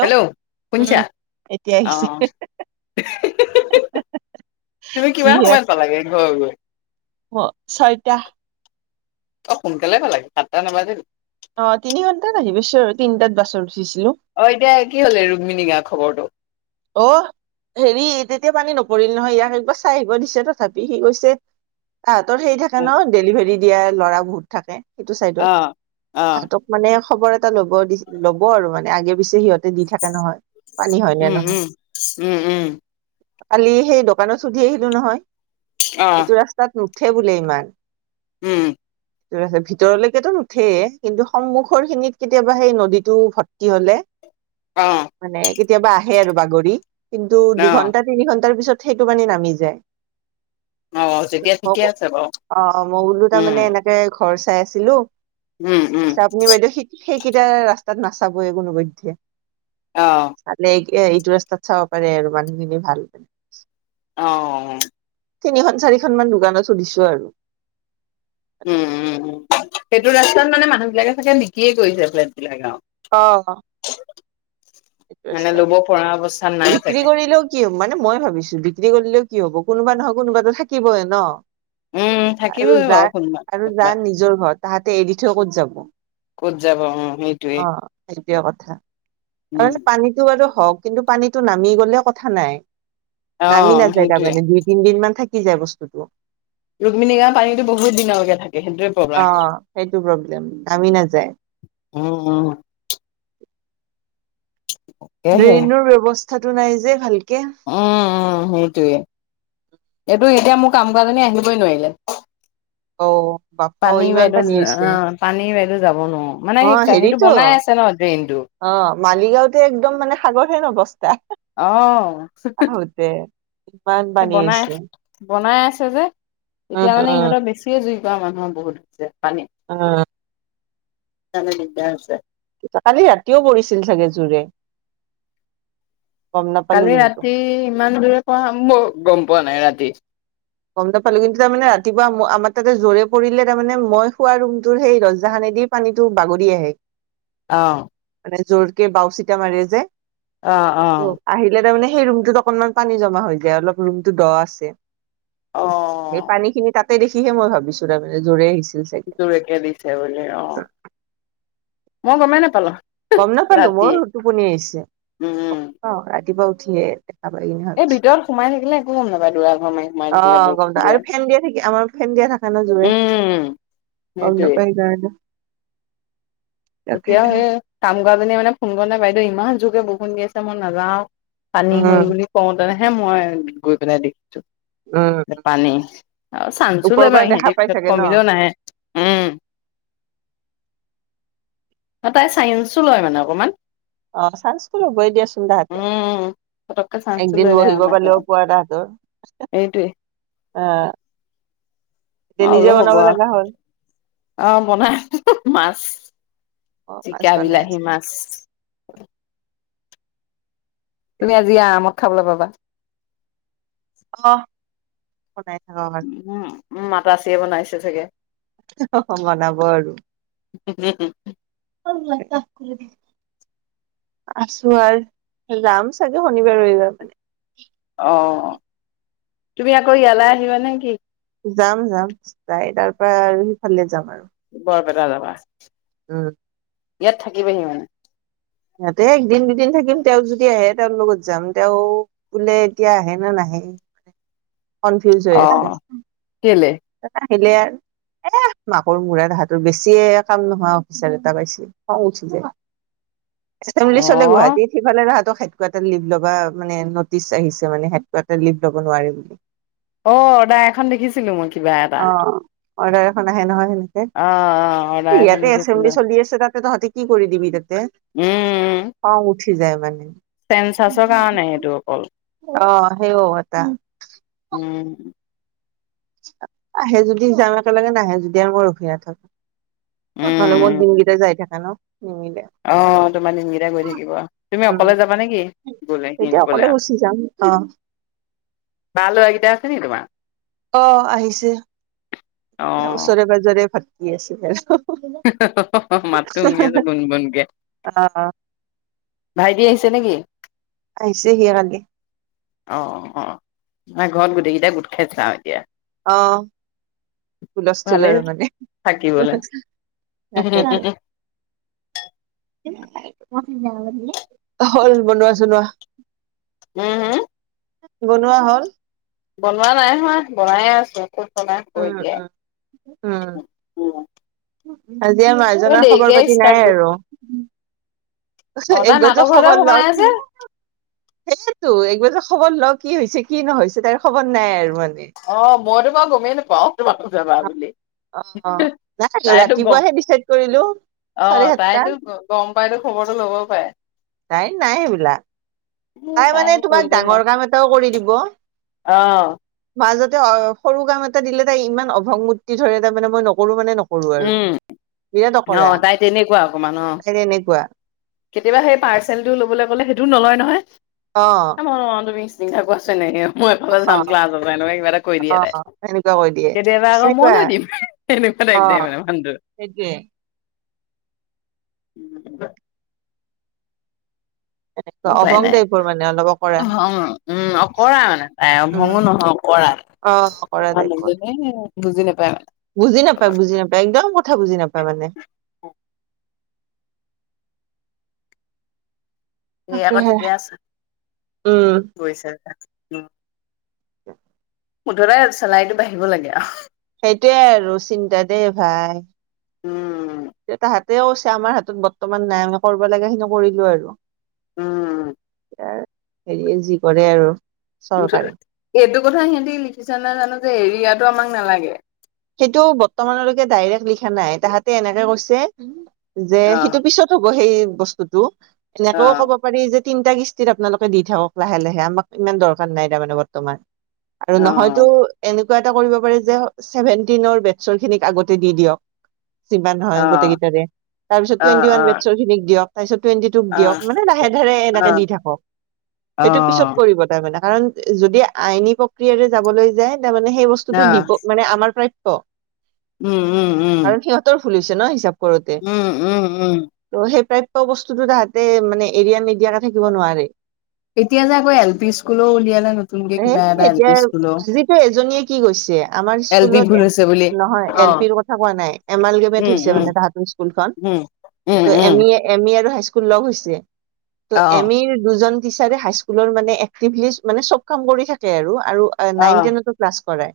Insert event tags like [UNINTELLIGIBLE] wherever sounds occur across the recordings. Hello শুনিছা? উম এতিয়া অ আহিছে তুমি কিমান সময়ত পালাগে ঘৰ গৈ। অ ছয়টা অ সোনকালে পালাগে সাতটা নবাজিল অ তিনি ঘণ্টাত আহিব চ আৰু তিনটাত বাছৰ অ এতিয়া কি হলে ৰুক্মণী গা খবৰটো অ। হেৰি তেতিয়া পানী নপৰিল নহয় ইয়াক একবাৰ চাই আহিব দিছে তথাপি সি গৈছে। তাহাঁতৰ সেই থাকে ন? ডেলিভাৰী দিয়া ল'ৰা বহুত থাকে। সেইটো অ চাইডত অ তাহতক মানে খবৰ এটা লব দি ল'ব আৰু মানে আগে পিছে সিহঁত দি থাকে নহয় পানী হয় নে উম নহয়? উম উম, উম। কালি সেই দোকানত সুধি আহিলো নহয় অ এইটো ৰাস্তাত নুঠে বোলে ইমান। উম। ভিতৰলৈকেতো নুঠেইয়। কিন্তু সন্মুখৰ খিনিত কেতিয়াবা সেই নদীটো ভৰ্তি হলে অ মানে কেতিয়াবা আহে আৰু বাগৰি। কিন্তু দুঘন্টা তিনি ঘন্টাৰ পিছত সেইটো মানে নামি যায়। অ অ যেতিয়া ঠিকে আছে বাৰু মইবোলো তাৰ উম মানে এনেকে ঘৰ চাই আছিলো। উম উম তাৰপাছ আপুনি বাইদেউ স সেইকেইটা ৰাস্তা তাত নাচাব এই [UNINTELLIGIBLE] অ। এ, এইটো ৰাস্তাত চাব পাৰে আৰু মানুহখিনি ভাল। আহ। তিনিখন-চাৰিখন মান দোকানত আছে হোদিছো আৰু। উম, উম, উম সেইটো ৰাস্তাত মানে মানুহ বিলাকে চাগে নিকিয়ে কৰিছে ফ্লেট বিলাক আৰু অ। মানে ৰাস্তা ল'ব পৰা অৱস্থাত নাই ত বিক্ৰী চাগে। কৰিলেও কি হ মানে মই ভাবিছো বিক্ৰী কৰিলেও কি হব কোনোবা নহয় কোনোবাতো থাকিবইে ন। উম আৰু থাকিবই বাৰু কোনোবা যাক আৰু কোনোবা যাৰ নিজৰ ঘৰ তাহাঁতে এৰি থৈ ক'ত যাব? ক'ত যাব। অ' সেইটোৱে। অ সেইটোৱে কথা উম আৰুে পানীটো আৰু হওক কিন্তু পানীটো নামি গলে কথা নাই। অ নামি নাযায় সেইটোয়ে তাৰমানে দুই-তিন দিন মান থাকি যায় বস্তুটো। ৰুক্মিণী গাঁও পানীতো বহুত দিনলৈকে থাকে। সেইটোৱে প্ৰব্লেম অ' সেইটো প্ৰব্লেম নামি নাযায়। উম, উম। তাকেহে ড্ৰেইনৰ ব্যৱস্থাতটো নাই যে ভালকে। উম, উম, সেইটোৱে। এইটো এতিয়া মোক কাম-কাজলে আহিবই নোৱাৰিলে। অ বাপ্পা অ পানীৰ ইমান বাইদেউ পানী হৈছে অ' পানীৰ বাইদেউ যাব নোৱাৰো মানে অ সেইটো হেৰিতো বনাই আছে ন? টো। অ মালিগাঁওতে একদম মানে সাগৰহেন অৱস্থা। আহ, স আহোতে ইমান পানী বনাই আ হৈছে বনাই আছে। যে উম তেতিয়া মানে উম ইহঁতৰ বেছিয়ে জুই কৰা মানুহৰ বহুত হৈছে। পানী অ'। সেইকাৰণে দিগদাৰ আছে। কালি ৰাতিও পৰিছিল চাগে জোৰে। গম নাপালো কালি কিন্তু ৰাতি ইমান দূৰে পৰা মই গম পোৱা নাই ৰাতি। গম নাপালো কিন্তু তাৰ মানে ৰাতিপুৱা। আমাৰ তাতে জোৰে পৰিলে তাৰ মানে মই খোৱা ৰুমটোৰ সেই দৰজাখন দ পানীতো বাগৰি আহে। অ'। মানে জোৰকে বাওচিতা মাৰি যায় অ ত আহিলে তাৰমানে সেই ৰুমটোত অকনমান পানী জমা হৈ যায়। অলপ ৰুমতটো দ আছে। অ অ সেই পানী খিনি তাত। ত দেখিহেই ভাবিছো তাৰমানে জোৰে আহিছে। জোৰেকে দিছে বুলি অ' মই গমেই নোপালো। গম নাপালো, বৰ টোপনি আহিছে। উম ৰাতিপুৱা উঠিয়ে। অ' এই ভিতৰত সোমাই থাকিলে একো গম নাপায় দৰা ঘৰ মাৰি সোমাই থাকিলে বৰষুণ গম দিওঁ দিয়াত আৰু ফেন দিয়ে থাকি আমাৰ। স দিয়া থাকা ন জোৰে গম সেইটোৱে নাপায় সেইকাৰণে। তাকে। এতিয়াও সেই কাম কৰা জনিয়ে মানে ফোন কৰ নাই বাইদেউ ইমান জোকে বৰষুণ দি আছে মই নাযাওঁ‌। পানী হৈ উম বুলি কওঁতেনেহে মই গৈ পেলাই দেখিছো। উম পানী আৰু চানচো ওপৰৰ লবা পৰা দেখা সিহঁতিৰ পাই পিছত চাগে ন কমিলেও নাহে উম। [INAUDIBLE] অ' তাই চায়েন্সো লয় মানে অকণমান। আহ চাঞ্চ টো লবই দিয়াচোন তাহাতে। উম পতককে চান্সটো একদিন লৈ লয় আৰু বহিব পালেও নাযাওঁ পোৱা তাহতৰ এইটোৱে আহ এতিয়া মই বোলো নিজে হ'ব বনাব আৰু লগা হ'ল। অ' বনাই আছো মাছ অ মাছ জিকা বনাই বিলাহী আছে মাছ। [INAUDIBLE] তুমি আজি আৰামত খাবলৈ পাবা। আহ বনাই থাকাৰ উম মাত্ৰ আ চিয়ে বনাইছে চাগে। বনাব আৰু। উম উম উম উম। অে ত [UNINTELLIGIBLE] আছো আৰু যাম চাগে শনিবাৰ ৰবিবাৰ মানে। অ' তুমি আকৌ ইয়ালৈ আহিবা নেকি? যাম যাম যাই তাৰ পৰা আৰু সিফালে যাম আৰু বৰপেটা যাব আছে। উম ইয়াত থাকিবাহি মানে। ইিহঁতে একদিন দুদিন থাকিম তেওঁ যদি আহে তেওঁৰ লগত যাম তেওঁ বোলে এতিয়া আহে নে নাহে। [INAUDIBLE] কনফিউজ হৈ আছে অ', কেলে? আহিলে আৰু এ মাকৰ মুৰা দোহাৰ বেছিয়ে কাম নোহোৱা অফিচাৰ এটা পাইছিল খং উঠি যে। অ', এচেম্বলি চলে গুৱাহাটীত সেইফালে তাহাঁতক হাইতক এটা লিভ ল'বা মানে নটিচ আহিছে মানে সাইতক এটা লিভ ল'ব নোৱাৰে বুলি। অ' অৰ্ডাৰ এখন দেখিছিলো মই কিবা এটা। অ অৰ্ডাৰ এখন আহে নহয়। অ', অ', অৰ্ডাৰ সেনেকে এখন ইয়াতে দেখিছিলো। এচেম্বলি চলি আছে তাত। ত তহতি কি কৰি দিবি তাতে খং উঠি যায় মানে। চেন্ঞ্চাছৰ কাৰণে সেইটো অকল। হ অ' এটা। উম, আহে যদি যাম। একেলগে নাহে যদি আৰু মই ৰখি নাথাকো। থলে মোৰ উম, দিনগিটা যাই থাকে ন। নিমিলে অ তোমাৰ দিনকেইটাই গৈ থাকিব তুমি উম অকলে যাবা নেকি গলে সি তেতিয়া অকলে নগলে আৰু গুচি যাম অ ভাল হোৱা কেইটা আছে নেকি তোমাৰ অ আহিছে এ অ', ওচৰে পাজৰে ভাটি আছে আৰু মাতটো শুনি আছো গুণ গুণকে অ ভাইটি আহিছে। তে নেকি আহিছে হি কালি অ অ ম ঘৰত গোটেইকেইটাই গোট খাই চাওঁ এতিয়া আহ হুলস্থুল ভালেই আৰু মানে থাকিবলে। তাকেতো [UNINTELLIGIBLE] হল বনোৱা চনোৱা উম হম বনোৱা হ'ল। বনোৱা নাই হয় বনাই আছো আকৌ কৰি উম দিয়ে উম উম উম আজি আ মাৰজাৰ খবৰ পাতি নাই কৰি আৰু অ তাই এইজৰ মাকৰ ঘৰতে খবৰ সোমাই লও আছে কি সেইটো ক খবৰ ল কি হৈছে কি নহৈছে তাৰ খবৰ নাই আৰু মানে অ মইৰো ম গমেই নপাওঁ তুমি জানা বুলি অ নথাকে তাইতো গ ৰাতিপুৱাহে ডিচাইড কৰিলো অ চাৰে সাতটা তাইতো গম পাইতো খবৰটো ল'বও পাৰে তাই নাই সেইবিলাক তাই মানে তাইৰ তোমাক প্ৰয়োজন ডাঙৰ কাম এটাও কৰি দিব অঁ মাজতে সৰু কাম এটা দিলে তাই ইমান অভংমূৰ্তি ধৰে তাৰ মই মানে মই নকৰো মানে ন কৰোঁ আৰু উম বিৰাট অ অকৰা তাই তেনেকুৱা অকমান অ তেনেকুৱা কেতিয়াবা সেই পাৰ্চেলটো লবলৈ কলে সেইটোও নলয় নহয়। অ চিন্তা আছে নাই মই এফালে অ চাম ক্লাছৰ পৰা এনেকুৱা কিবা এটা কৈ দিয়ে অ তাই সেনেকুৱা কৈ দিয়ে কেতিয়াবা আকৌ সেনেকুৱা মনো দিম কিবা এক টাইপৰ মানুহ টো সেইটোৱে উম। তেনেকুৱা উপাই অভং নাই টাইপৰ মানে অলপ অকৰা ভং উম অকৰা মানে তাই অভং উম নহয় অকৰা অ কৰা তাই পোৱা মানুহজনী বুজি নাপায় মানে বুজি নাপায় বুজি নাপায় একদম কথা বুজি নাপায় মানে স আকৌ তাকেহে ঠিকে আছে উম গৈছে ক মুঠতে চেলাইটো বাঢ়িব লাগে আৰু সেইটোৱে আৰু চিন্তা দেই ভাইষ উম। তেতা হাতেওছে আমাৰ হাতত বৰ্তমান নাই আম কৰিব লগাগে সিনি কৰিলো আৰু উম। হেৰি যি কৰে আৰু চৰকাৰে এইটো কথা সিহঁতি লিখিছ নে জানো যে এৰিয়াতটো আমাক নালাগে সেইটো বৰ্তমানলৈকে ডাইৰেক্ট লিখা নাই তাহাতে এনেকে কৈছে যে অ সেইটো পিছত হ'ব সেই বস্তুতটো অ এনেকেও ক'ব পাৰি যে তিনিটা কিস্তিত আপোনালোকে দি থাকক লাহে লাহে আমাক ইমান দৰকাৰ নাই তাৰমানে বৰ্তমান আৰু অ নহয়তো এনেকুৱা এটা কৰিব পাৰি যে ছেভেন্টিনৰ বেটছৰ খিনিক আগতে দি দিয়ক যিমান নহয় অ অ গোটকেইটাৰে তাৰপিছত অ টুৱেটি ৱান মে খিক দিয়ক তাৰপিত টুৱেণ্টি টুক অ অ দিয়ক। মানে লাহে ধৰে অ এনেকে দি থাকক। অ সেইটো পিছত কৰিব তাই মানে। কাৰণ যদি আইনী প্ৰক্ৰিয়াৰে যাবলৈ যায়, তাৰমানে সেই অ বস্তুটো দিব, মানে আমাৰ প্ৰাপ্য। উম - উম - উম। কাৰণ সিহঁতৰ ভুল হৈছে ন', হিচাপ কৰোঁতে। উম উম উম তো সেই প্ৰা প্য বস্তুটো তাহাঁতে মানে, এৰিয়া নেদিয়াকে থাকিব নোৱাৰে। এতিয়া যে আকৌ এল পি স্কুলেও উলিয়ালে। নতুনকে এ কিবা এটা এল পি স্কুলো। যে আমাৰ স্কুল এল পি স্কুলত ভুল হৈছে বুলি এ- নহয়, অ এল পিৰ কথা কোৱা নাই। এমলগেমেট উম হৈছে উম মানে তাহাঁতৰ স্কুলখন। উম উম তো উম এম ই- এম ই আৰু হাইস্কুল লগ হৈছে। তো অ এম ইৰ দুজন টিচাৰে হাইস্কুলৰ মানে এক্টিভিষ্ট। মানে চব কাম কৰি থাকে আৰু - আৰু অ নাইন টেনতো ক্লাছ কৰায়।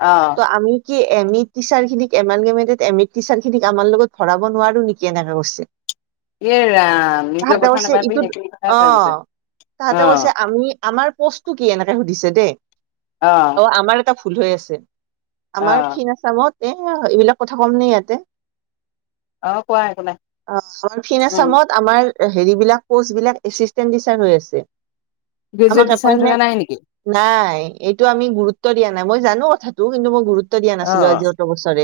অ তো আমি কি এম ই টিচাৰখিনিক এমালগেমেটেট এম ই টিচাৰখিনিক আমাৰ লগত ভৰাব নোৱাৰোঁ নেকি, এনেকে কৈছে। ইয়ে ৰাম, নিজে তাহাঁতে কথা নাপাতি ইটোত সেইটো কথাই অ পা [UNINTELLIGIBLE] ছে। তাহাঁতে কৈছে, আমি- আমাৰ পোস্তটো কি এনেকে সুধিছে দে। অ' আমাৰ এটা ভুল হৈ আছে। অ আমাৰ ফিন আছামত এ এইবিলাক কথা কমনে ইয়াতে। অ কোৱা একো নাই অ' আৰু ফিন উম আছামত আমাৰ এ হেৰিবিলাক- পোস্তবিলাক এছিষ্টেণ্ট টিচাৰ হৈ আছে। গ্ৰেজুৱেট আমাক টিচাৰ হৈ থকা এপইনমেণ্ট- নাই নেকি নাই, এইটো আমি গুৰুত্ব দিয়া নাই। মই জানো কথা টো। কিন্তু মই গুৰুত্ব দিয়া অ নাছিলোঁ, আজি অত বছৰে।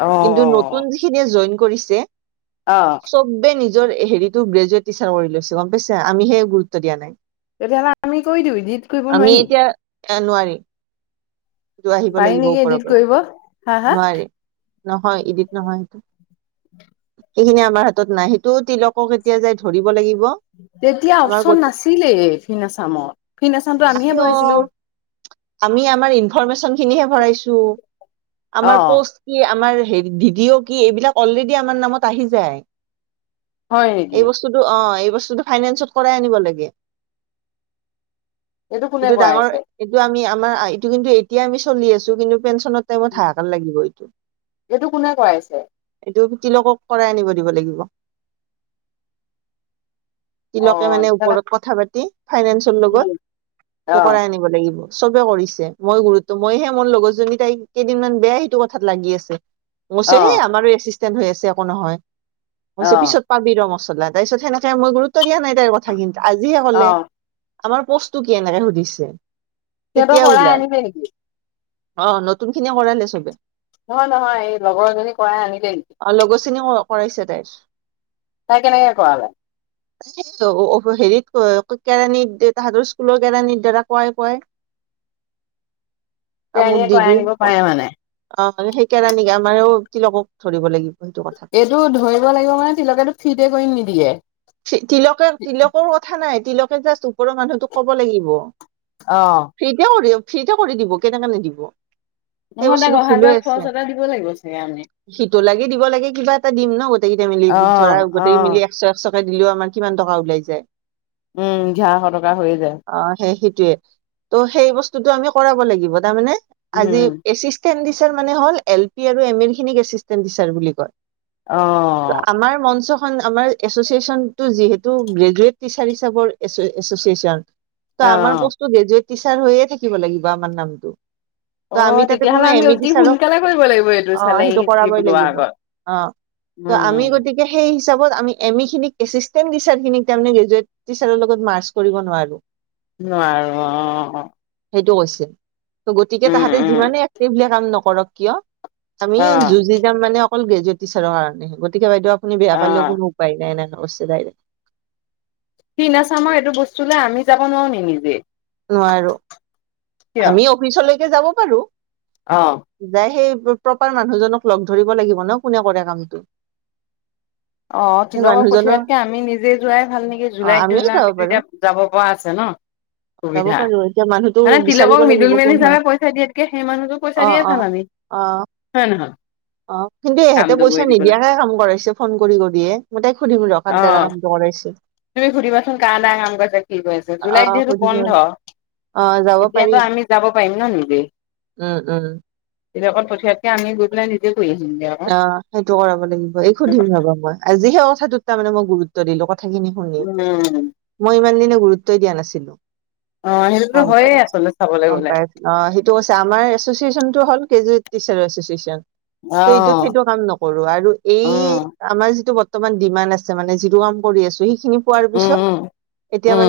অ কিন্তু নতুন যিখিনিয়ে জইন কৰিছ যে, অ চব্বে নিজ জৰ এ- হেৰিটো গ্ৰেজুৱেট টিচাৰ কৰি লৈছে, গম পাইছে? আমিহে গুৰুত্ব দিয়া নাই। তেতিয়াহ'লে আমি কৰি দিওঁ। ইডিট কৰিব আমি নোৱাৰি নেকি? এতিয়া এ নোৱাৰি। সেইটো আহিব পাৰি লাগিব নেকি ওপৰৰ এডিট পৰা। কৰিব হা হা নোৱাৰে। নহয়, ইডিত নহয় সেইটো। [INAUDIBLE] সেইখিনি আমাৰ হাতত নাই। সেইটো তিলকক এতিয়া যায় ধৰিব লাগি তেতিয়া অপশন নাছিলেই ফিন আছামত। ফিন আছামটো নাই আমিহে অ ভৰাইছিলোঁ। আমি আমাৰ ইনফৰমেশনখিনিহে ভৰাইছোঁ। অ আমাৰ পোষ্ট কি, আমাৰ হেৰি ডি ডি অ' কি, এইবিলাক অলৰেডি আমাৰ নামত আহি যায়। হয় নেকি এই বস্তুটো অ'- এই বস্তুটো ফাইনেন্সত কৰাই আনিব লাগে। কোনে এইটো কৰাইছে ডাঙৰ- এইটো আমি আমাৰ- এইটো কিন্তু এতিয়া আমি চলি আছোঁ। কিন্তু পেঞ্চনৰ টাইমত হাহাকাৰ লাগিব এইটো। এইটো কোনে কৰাইছে এইটো তিলকক কৰাই আনিব দিব লাগিব। অ তিলকে মানে ওপৰত কথা পাতি ফাইনেন্সৰ লগত, অ এইটো কৰাই আনিব লাগিব। চবে কৰিছে। মই গুৰুত্ব- মইহে মোৰ লগৰজনী তাই কেইদিনমান বেয়া সেইটো কথাত লাগি আছে। অ কৈছে, হেই আমাৰো এছিষ্টেণ্ট হৈ আছে, একো নহয়। কৈছোঁ, অ পিছত পাবি ৰ' মছলা। তাৰপিছত সেনেকে মই গুৰুত্ব দিয়া নাই তাইৰ কথাখিনিটো। আজিহে অ ক'লে। আমাৰ পোস্তটো কি এনেকে সুধিছে। তেতিয়া সিহঁতৰ কৰাই ওলাল আনিলে নেকি? অ', নতুনখিনিয়ে কৰালে চবে। নহয় - নহয়। এই লগৰজনী কৰাই আনিলে নেকি? লগৰ চিনি অ' কৰাইছে তাইৰ। তাই কেনেকে কৰালে? [UNINTELLIGIBLE] হেৰিত ক- কেৰাণী- তাহাঁতৰ স্কুলৰ কেৰাণীৰ দ্বাৰা কোৱাই - কোৱাই। [INAUDIBLE] কামোৰ তেৰাণীয়ে দি কৰাই - দি। আনিব অ', পাৰে মানে সেই কেৰাণী আমাৰো তিলকক ধৰিব লাগিব। সেইটো কথা এইটো ধৰিব লাগিব মানে, তিলকেটো ফ্ৰিতে কৰি নিদিয়ে। তিলকে- তিলকৰ কথা নাই। তিলকে জাষ্ট ওপৰৰ মানুহটোক কব লাগিব। অ ফ্ৰীতে কৰিম ফ্ৰিতে কৰি দিব কেনেকে নিদিব। সেই নহয় তাক বস্তুটো অহা যোৱা খৰচ এটা দিব লাগিব চাগে আমি। সিটো লাগে দিব লাগে কিবা এটা দিম ন গোটেই কেইটা মিলি অ ধৰা অ গোটেই মিলি একশ একশ। দিলেও আমাৰ কিমান টকা ওলাই যায়। উম ঝাশ টকা হৈয়ে যায়। তে ত হেই বস্তুটো আমি কৰাব লাগিব তামানে আজি উম এচিষ্টেন দিছ। মানে হল এল পি আৰু এম এম খিনিক আছিষ্টেন টিচাৰ বুলি কয়। ত অ আমাৰ মঞ্চ। খন আমাৰ এছচিয়চন টো যিহেতু গ্ৰেজুৱট টিচাৰ হিচৰ এচ এছচিয়েচন। ত আমাৰ অ', পোষ্ট টো গ্ৰেজুৱট টিচাৰ হৈয়ে থাকিব লাগিব আমাৰ নামটো। ত অ', আমি তাতে তেতিয়াহ'লে কোনে আমি এমি অতি বিচাৰো সোনকালে কৰিব লাগিব এইটো অ চেলেঙি সেইটো হিচকি কৰাবই বলোৱাৰ লাগিব। আগত। অ ত আমি উম, গতিকে সেই। খ আমি এমি খিনিক আচিষ্টেন টিচাৰ খিনিক গ্ৰেজুৱট টিচাৰ লগত মাৰ্চ কৰিব নোৱাৰো। নোৱাৰো অ। সেইটো কৈছিল গতিকে উম, তাহাঁতে উম, যিমানে এক্টিভল কাম নকৰক কিয়। আমি অ', যুঁজি যাম মানে অকল গ্ৰেজুৱেট টিচাৰৰ কাৰণে গতিকে বাইদেউ। শুনি বেয়া পাৰ লও অ', কোনো উপায় নাই ন অৱশ্যে বাইৰে। সি নাচামৰ এইটো বস্তু লৈ আমি যাব নোৱাৰো নি নিজে। নোৱাৰো কিয়? আমি অফিচলৈকে যাব পাৰো। অ', যায়ে। প্ৰপাৰ মানুহজনক লগ ধৰিব লাগিব ন কোনে কৰে কামটো। অ সেই তিলকক মানুহজনৰ পঠিওৱাতকে আমি নিজে যোৱাই ভাল নেকি অ জুলাইত ধৰি আমিও লোৱা যাব আমিতো পাৰো এতিয়া যাব পৰা আছে ন।। [UNINTELLIGIBLE] যাব সুবিধা পাৰো এতিয়া মানুহটো মানে বিচাৰিব তিলোকক লাগিব মিডিল মেন কোন হয় হিচাপে পইচা দিয়াতকে সেই মানুহটো অ পইচা দিয়ে অ ভাল আমি। অ। হয় নহয়? অ কিন্তু ইহেঁতে কামটো পইচা কৰি দিবলৈ নিদিয়াকে কাম কৰাইছে ফোন কৰি কৰি। দিয়ে মই তাই সুধিম ৰখাত দাৰা অ', কামটোই। তুমি ঘৰি বচন ক না আম চাগ। কি কৈছে অ জুলাইত যিহেতু সুধিম বন্ধ ৰবা অ যাব পাৰি তেতিয়াতো আমি যাব পাৰিম ন নিজেই। উম উম। বেলেকত পঠিয়াতকে আনি গৈ পেলাই নিজে। কৰি আহিমগে আকৌ। অ সেইটো কৰাব লাগিব এই সুধিম ভাবা মই আজি সেই কথাটোত তাৰ মানে মই গুৰুত্ব দিলো ক। কথাখিনি শুনি উম। মই ইমান দিনে গুৰুত্ব দিয়া নাছিলো। অ। সেইটোতো গম হয়য়ে পাইছ আচলতে চাবলৈ গম গ'লে। পাইছ অ সেইটো কছে আমাৰ এছচিয়েচনতটো হল কেজুৱ। চ এই অ', সেইটো কাম নকৰো আৰু এই অ', আমাৰ যিটো। বৰ্তমান ডিমাড আছে মানে যি কাম কৰি আছো সেইখিনি পোৱাৰ উম, পিছত উম। এতিয়া মানে। উম।